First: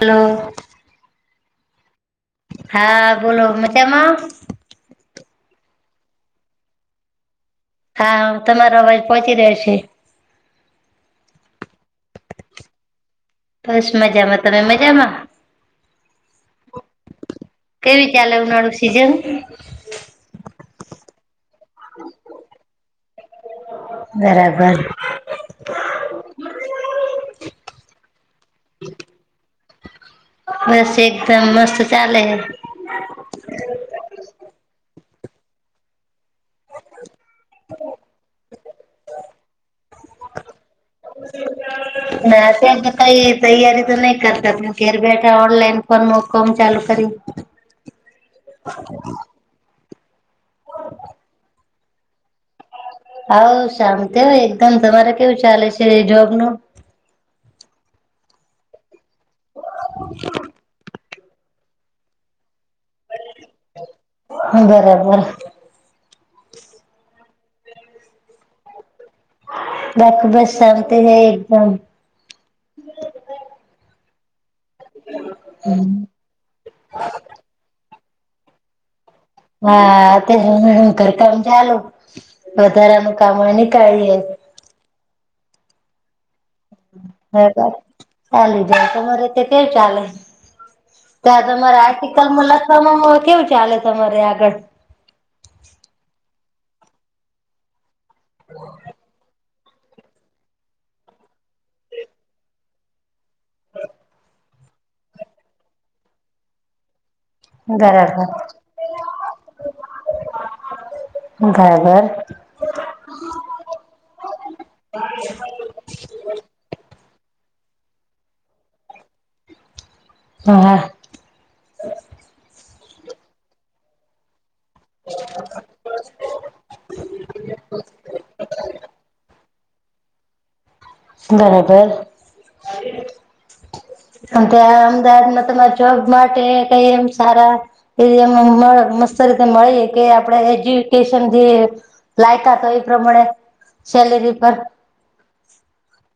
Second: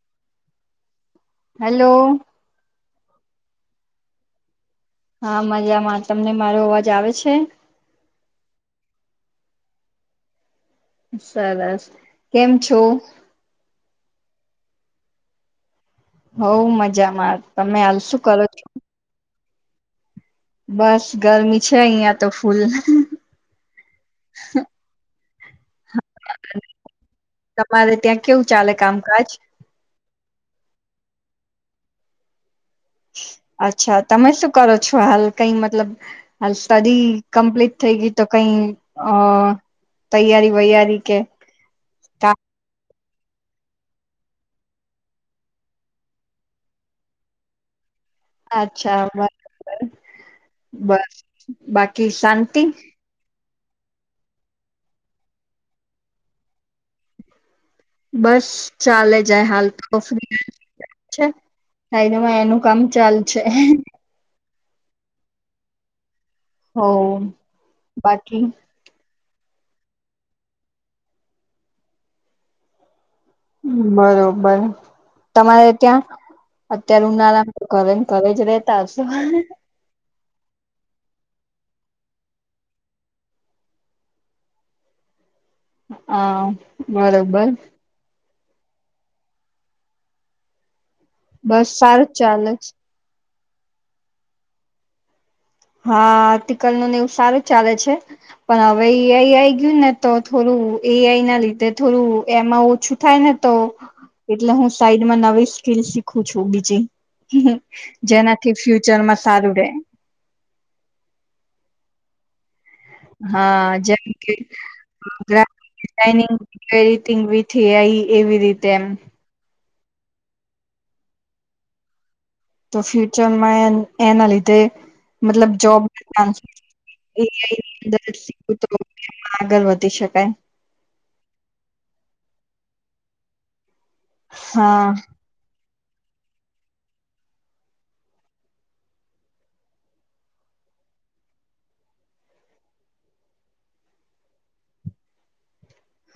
Hello hello હા બોલો. મજામાં? હા મજામાં. તમને મારો અવાજ આવે છે? હા તમારો અવાજ પહોંચી રહ્યો છે સરસ કેમ છો? બસ મજામાં તમે મજામાં? હઉ મજામાં તમે હાલ કેવી શું ચાલે કરો છો ઉનાળું સીઝન? બસ ગરમી છે અહિયાં તો ફૂલ બરાબર તમારે ત્યાં કેવું ચાલે કામકાજ? બસ એકદમ મસ્ત ચાલે હ. અચ્છા તમે શું કરો છો હાલ કઈ મતલબ હાલ સ્ટડી કમ્પ્લીટ થઈ ગઈ તો કઈ અ તૈયારી વૈયારી કે? અત્યારે તો કઈ તૈયારી તો નહી કરતા ત ઘેર બેઠા ઓનલાઈન ફોર્મ કોમ ચાલુ કરી. અચ્છા બરાબર બસ બાકી શાંતિ? હા હો શાંતિ હો એકદમ. તમારે કેવું ચાલે છે જોબ ને? બસ ચાલે જાય. હાલ તો કફ છેા થાઈ દમાં એનું. કામ ચાલ છે. હ્ હ્. હ બરાબર. હઓ બાકી. બાકી બસમતી છે એકદમ. બરોબર. તમારે ત્યાં અત્યારે આરામ કરે. ઘરેજ રહેતાસ હા તે હ કર કામ. ચાલું વધારાનું કામ નીકાળીયે. હા. બરોબર. બરાબર ચાલી જ તમા તમારેતે તેવ ચાલે. ત્યાં બસ તમારે સારું ચાલે આર્ટિકલમાં છે લખવામાં કેવું. ચાલે તમારે આગળ. હા. લ નું ને એવું સારું ચાલે છે. [inaudible] ને તો થોડું એઆઈ ના લીધે થોડું એમાં ઓછું થાય ને તો એટલે હું સાઈડમાં નવી સ્કીલ શીખું છું બીજી. હ હ બરાબર જેનાથી ફ્યુચર માં સારું રહેે. ઘર-ઘર. હા જેમકે [unintelligible] થી આઈ એવી રીતે એમ. હા હા. તો ફ્યુચરમાં એના લીધે. મતલબ જોબ એ આઈ ની મદદથી ચા આગળ વધ તે શકાય. બરાબર અ અમદાવાદ મા હા તમાર જોબ માટે કઈ એમ સારા એ મસ્ત રીતે મળી કે આપણે એજ્યુકેશન જે લાયતા તો એ પ્રમાણે સેલેરી પર.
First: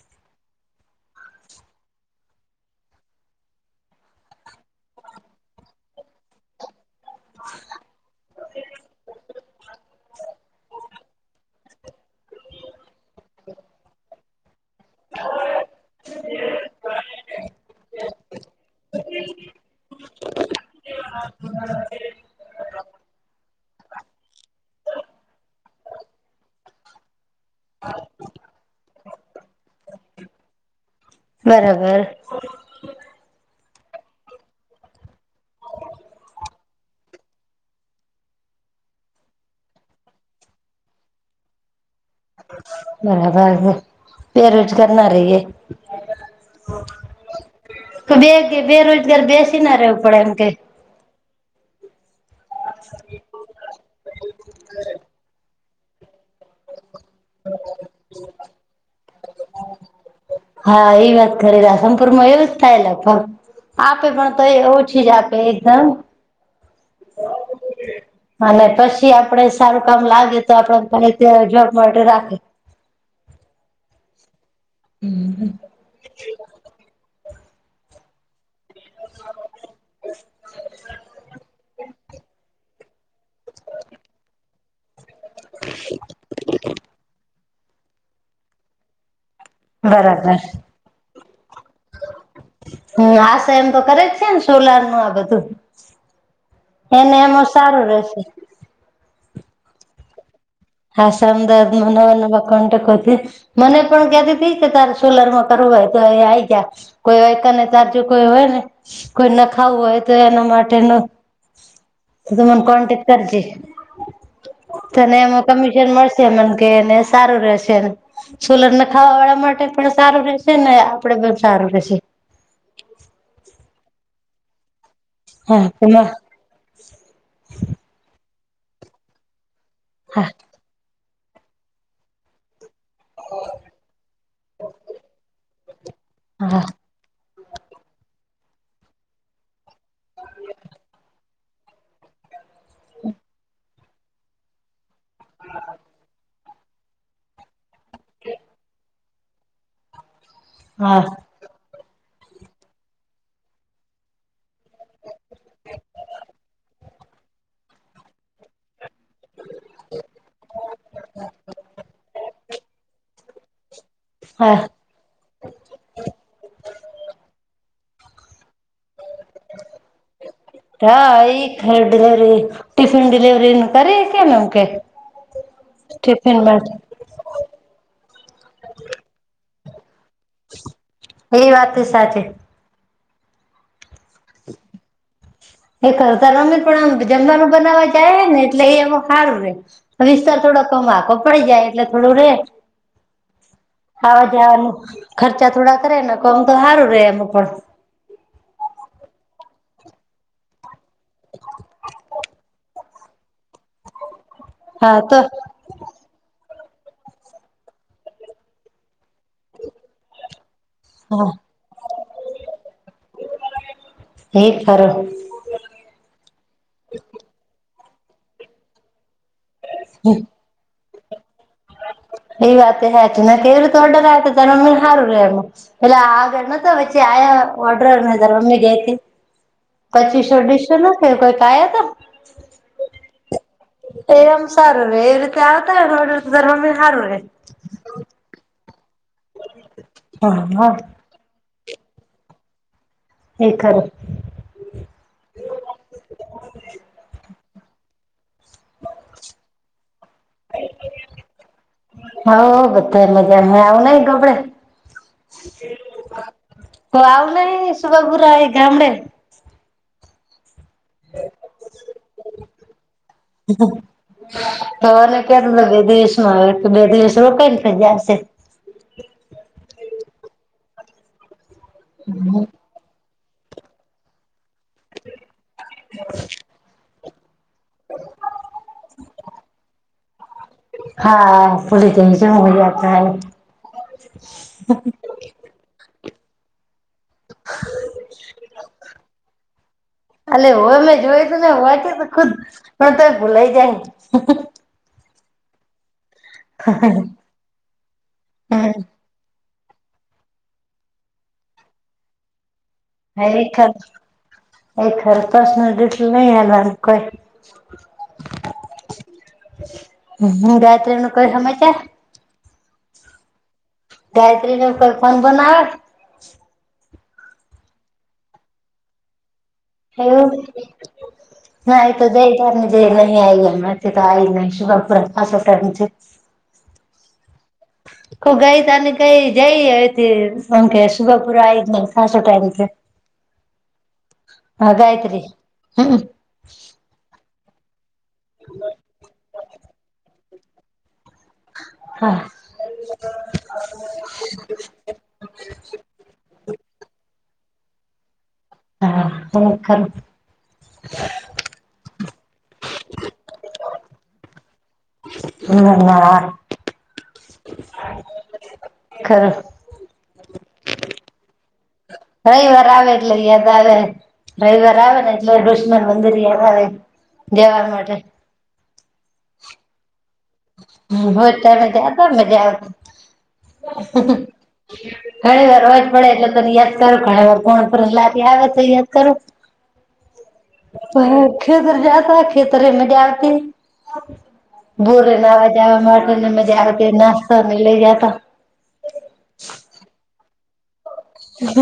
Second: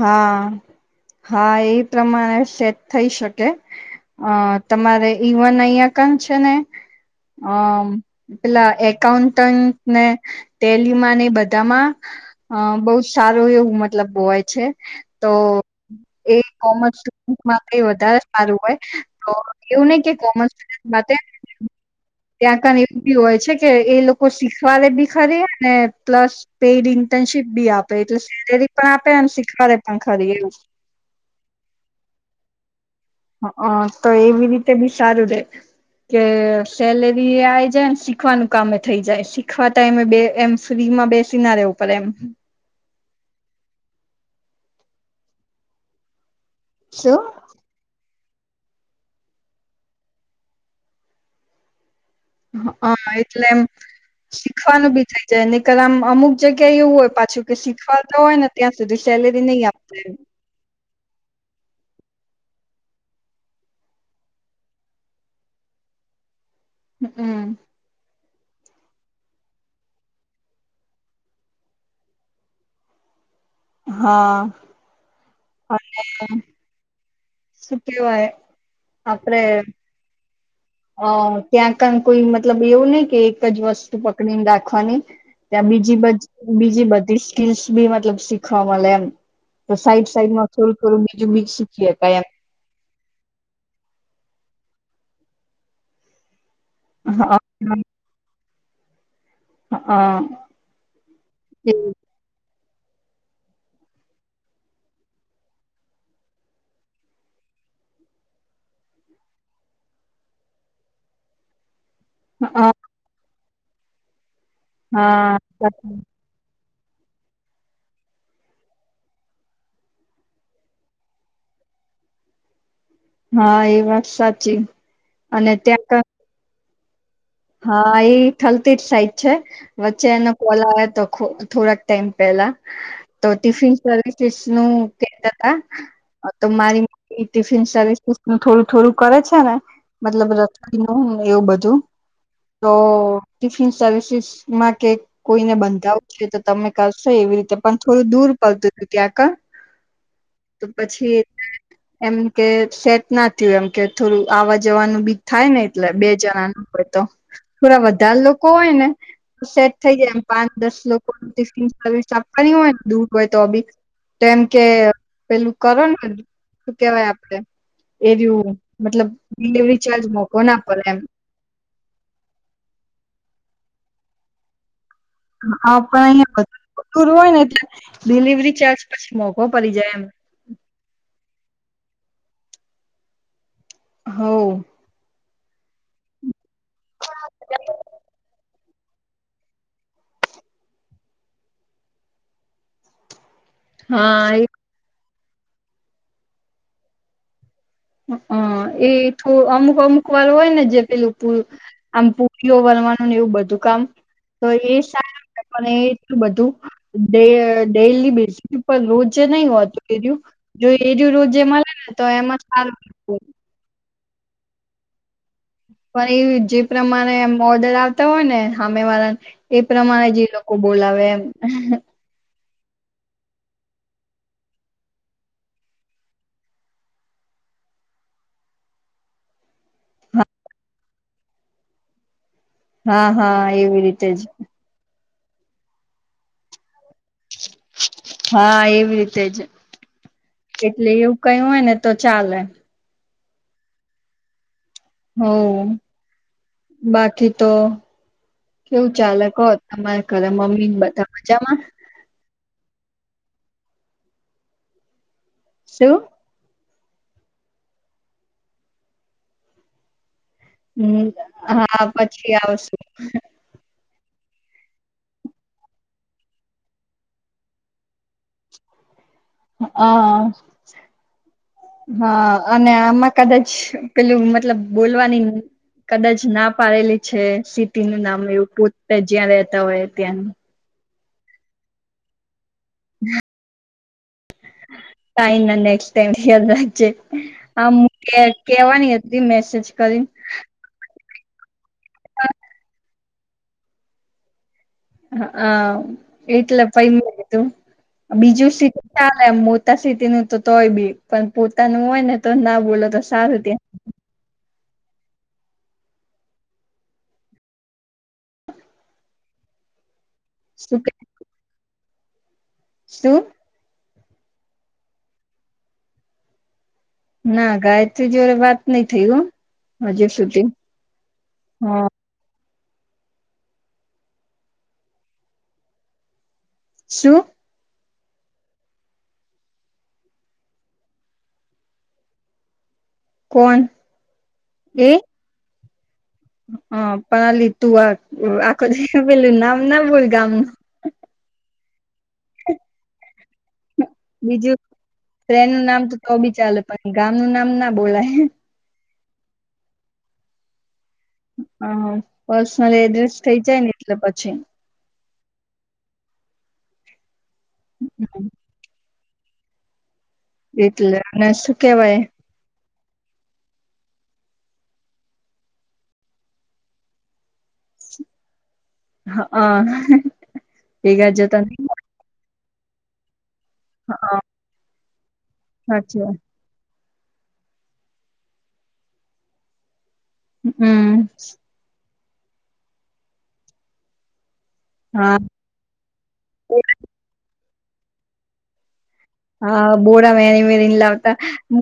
હા હા એ પ્રમાણે સેટ થઈ શકે અ તમારે ઈવન અહીં યા કન છે ને હ પેલા એકકાઉન્ટ. ટન ને ટેલીમાં ને બધામાં અ બહુ સારું એવું મતલબ બોવાય. છે. તો એ કોમર્સ સડ માટે વધારે સારું હોય તો એવું નહ કે કોમર્સ સાથે ત્યાં ક એવું બી હોય છે કે એ લોકો શીખવા બી ખરી અને પ્લસ. પેડિંગ. શીપ બી આપે એટલે સેલેરી પણ આપ બરાબર હ તો એવી રીતે બી સારું રે કે સેલેરી આ જાય ને શીખવાનું કામે થઈ જાય શીખવાતા એમે એમ ફ્રી માં બેસી ના રવું પડે એમ બરાબર પેરુંજ કરનાર રહીયએ શું તો બે બેરોજગાર બેસી ના રહેવું પડે એમ કે. હા એટલે એમ શીખવાનું બી થઇ જાય. કલમ અમુક જગ્યા એવું હોય પાછું કે શીખવાતા હોયને ત્યાં સુધી સેલે નહી આપુ જોઈએ હા એ વાત કરેલા સંપુર માં એવું જ થાય લ આપે પણ તો એ ઓછી જ આપે એકદમ હ હમ અને પછી આપડ સારું કામ લાગે તો આપડ પા ત્યા જોબ માટે રાખે હા [unintelligible] શું કેવાય આપડે બેવું ને એક જ વસ્તુ પકડીને રાખ [unintelligible] ત્યાં બીજી બ બીજી બધી સ્કિલ્સ ભી મતલબ સીખવા મળે એમ તો સાઈડ બરાબર સાઈડ માં થોડું થોડું બીજું બીજ શીખીએ ક હમ આશા એમ તો કરે જ છે ને સોલાર નું આ બધું એને એમ હા સારું રહેશે હા હ સામદાદ મનોવ ન મને પણ ક્યાથી થ કે તારે સોલર માં કરવું હોય તો એ આ ગયા કોઈ વાકાને તારજુ કોઈ હોય ને કોઈ ન ખાવું હોય તો એના માટેનું તો તોું મને કોન્ટેક્ટ કરજ હા કમિશન મળશે કેને સારું રશે સુોલરને ખાવા વાળા માટે પણ સારું રશે ને આપડે પણ સારું રેશે હા એ વાત સાચી અને હા ત્યાં એમાં હા એ થલતીજ સાઈટ છે વચ્ચે હા એને કોલા આવે તો થોડાક ટાઈમ પહેલા તો ટિફિન સર્વિસીસ નું કે હતા તો હા મારી ટિફિન સર્વિસસ નું થોડું થોડું કરે છે ને મતલબ રખડી નું એવું બધું તો ટિફિન સર્વિસસ માં કેક કોઈને બંધાવું છે તમે કરશો એવી રીતે પણ થોડું દૂર પડત ક્યા ક તો હા પછી એમ કે સેટ ના થયું એમ કે થોડું આવા જવાનું બીું થાય ને એટલે બે જણાનું હો તો થોડા વધારે લોકો હોય ને સેટ થઇ જાય એમ પાંચ દસ લોકો ટિફન સર્વિસ આપવાની હોય ને દૂર હોય તો અભી તો એમ હા કે પેલું કરો ને શું કેવાય આપડે એ દું મતલબ ડિલવરી ચાર્જ મોકો ના પડે એમ હા એ ડિલિવરી ટિફિન ડિલવરી ન કરી કેમ એમ કે પણ ટિફિન માટે અહીયાધરું હોય ને એલે ડિલિવરી ચાર્જછ મોકો પરિ જય એમ એ વાત છે સાચી હ એ કરતાના આપ જમવાનું બનાવા જાય ને એટલે એ એમાં સારું રે, વિસ્તાર થોડો કમાકો પડી જાય એટલે થોડું રે. આવા હા એ જવાનું. ખર્ચા થોડા કરે ને કમ તો સારું રે એમ પણ. હ એ થું અમુક અમુક વાર હોય ને જે પેલું પ આમ પુરીઓ બનવા. એવુ બધું. ધું કામ તો એ હા તો સારું એટલું બધું ડ ડેલી બેસીસ ઉપ રોજ નહી હોતું એ. જો એજ રોજ હા જે મળે ને તો એમાં બ [unintelligible] એક તરફ પણ એ જે પ્રમાણે એમ ઓર્ડર આવતા હોય ને હામે વાળાને. એ પ્રમાણે જે લોકો બોલાવે. [unintelligible] એ વાત તો હાચી. કેવી રીતે ઓર્ડર આવે તો તારા મમ્મી હારું રે એમ, પેલે આગળ ન વચ્ચે આ્યા ઓર્ડર ને તાર મમ્મી ગઈ તી. પચીસો અડીસો નથી કઈ. [unintelligible] હા હા એવી રીતે એ જ એમ સારું રે, એ રીતે ત્યા આવતા [unintelligible] હારુ રે હા, એ એજ, હા હા એટલે એવું કાઈ હોય ને તો ચાલે એ, ખર હ, બાકી તો કેવું ચાાલે કો, હો તમારા ઘરે મમ્મી ને બધા મજામાં હોવ બધા મજામા [unintelligible] આવ નઈ ગબડે શું ત્યા આવું નહી [unintelligible] એ ગામડે હમ, હા, પછી આવશુ તોએનૂ કેતું બે દિવસ, માં બે દિવસ રોકાઈને [unintelligible] આવશે હા હા અને આમાં કદાચ પેલું મતલબ બોલવાની, કદાચ ના પાડેલી. છે. સિટી નું નામ એવું પોતે જ્યાં રેતા હોય. ત્યાં હા ફુલી [unintelligible] [unintelligible] [unintelligible] [unintelligible] યાદ રાખજે. આમ કે કેવાની હતી મેસેજ કરીને [unintelligible] કે ખુદ પણ તોય ભૂલાઈ જાય. [unintelligible] હ-અ એટલે [unintelligible] તું બીજુ [unintelligible] ચાલે એમ મો તા સિટીનું તો તોય બી પણ પોતાનું હોય ને તો ના બોલો તો સારુ ત્યાં ખરેખર એ ખર પશનલ [unintelligible] કઈ [inaudible] ઉ-હમ્મ શું કે ગાયત્રી નું કઈ હમાચાર? શું ગાયત્રી નો કોઈ ફોન બોન આવે? ના ગાયત્રી જોડે વાત નઈ થય હો. હજુ એવું સુધી ના હા આતો જઈ [inaudible] શું? [inaudible] કોણ એ [inaudible] હમ. હા પાલી તુઆર [inaudible] હા. બીજું ટ્રેન નું નામ તો બી ચાલે પણ ગામ એનું નામ ના બોલાય. [inaudible] [inaudible] હ પર્સનલ એડ્રેસ થઇ જાય ને એટલે પછી. [inaudible] [inaudible] [inaudible] [inaudible] એટલે અને કેવાય. રવિવાર આવે એટલે યાદ આવે રવિવાર આવે ને એટલે દુશ્મન મંદિર યાદ આવે જવા માટે. હ હ હો તોમેજાદ મજા આવ હા [inaudible] [inaudible] હું ઘરેર અવાજ સાચી પડે વાત એટલે ક ું ઘણી વાર કોણ લ આવે ત યાદ કરું હમ ભ ખેતર જ ખેતરે મજ આવતી બોર હા વા જવા માટે ને મજા આવે કે નાતો લ ગતા હા બોરા મેની મેલા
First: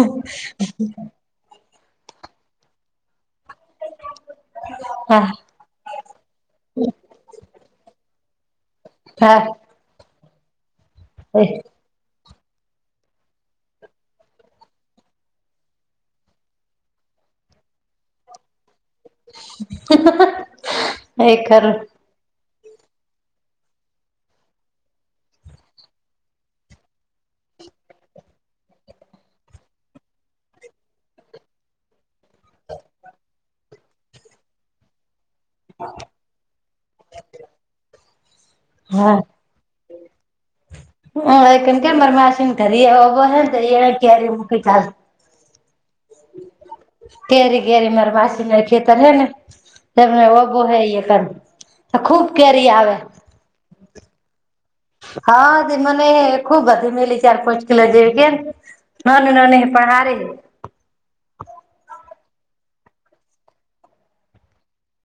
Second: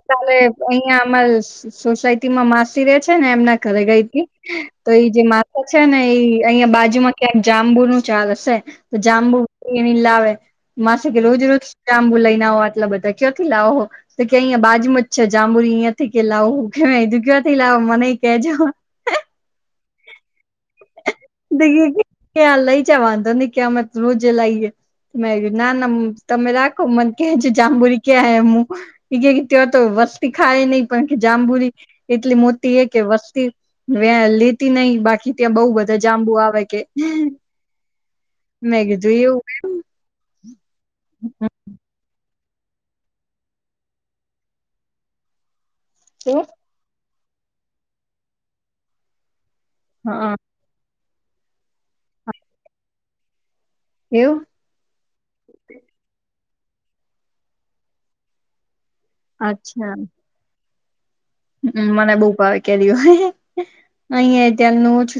તાલે અહિયાં અમા સોસાયટી માં માસી રે છે ને એમના રે ગઈ તો એ જે હા માથા છે ને એ અહિયાં બાજુ માં ક્યાંક જામ આંબુ નું ચાલ હશે તો જાંબુ હા એ લ આવેે માસે કે રોજ રોજામં બુ લઈ આટલા બધા કયોથી લાવો તો કે અહીિયાયા બાજમાં જ છે જાંબુરી અહંયાથી કે લાવ કેધું કયોથી લાવો મને કેજ હ એ ખર કે આ લઈ જ વાંધો નહ કે અમે રોજ લઈ જ મે ના ના તમે રાખો મને કે છે જાંબુરી ક્યાંમું એ ત તો વસ્તી ખાય નહીિ પણ કે જાંબુરી એટલી મોટી હ કે વસ્તી વ લ ન બાકી ત્યાં બહુ બધા જાંબુ આવે કે મેં કીધું એવું કે હા કેમ કે માર માશ ત એબર હને ત ક્યારે મ ચાલ હ કેરી ગેરી મા બાસી મા ખેતર હે ને એમને હા ઓ બો હ કર ખુબ કેરી આવે એવ હા, તે, મને ખુબ ગધી મેલી ચાર, પાંચ કિલો જેવી કેમ નોની, નોની, પણ હારી હે હમ, મને બહુ ભાવે કેરીઓ, અહીયા ત્યારનું ઓછુ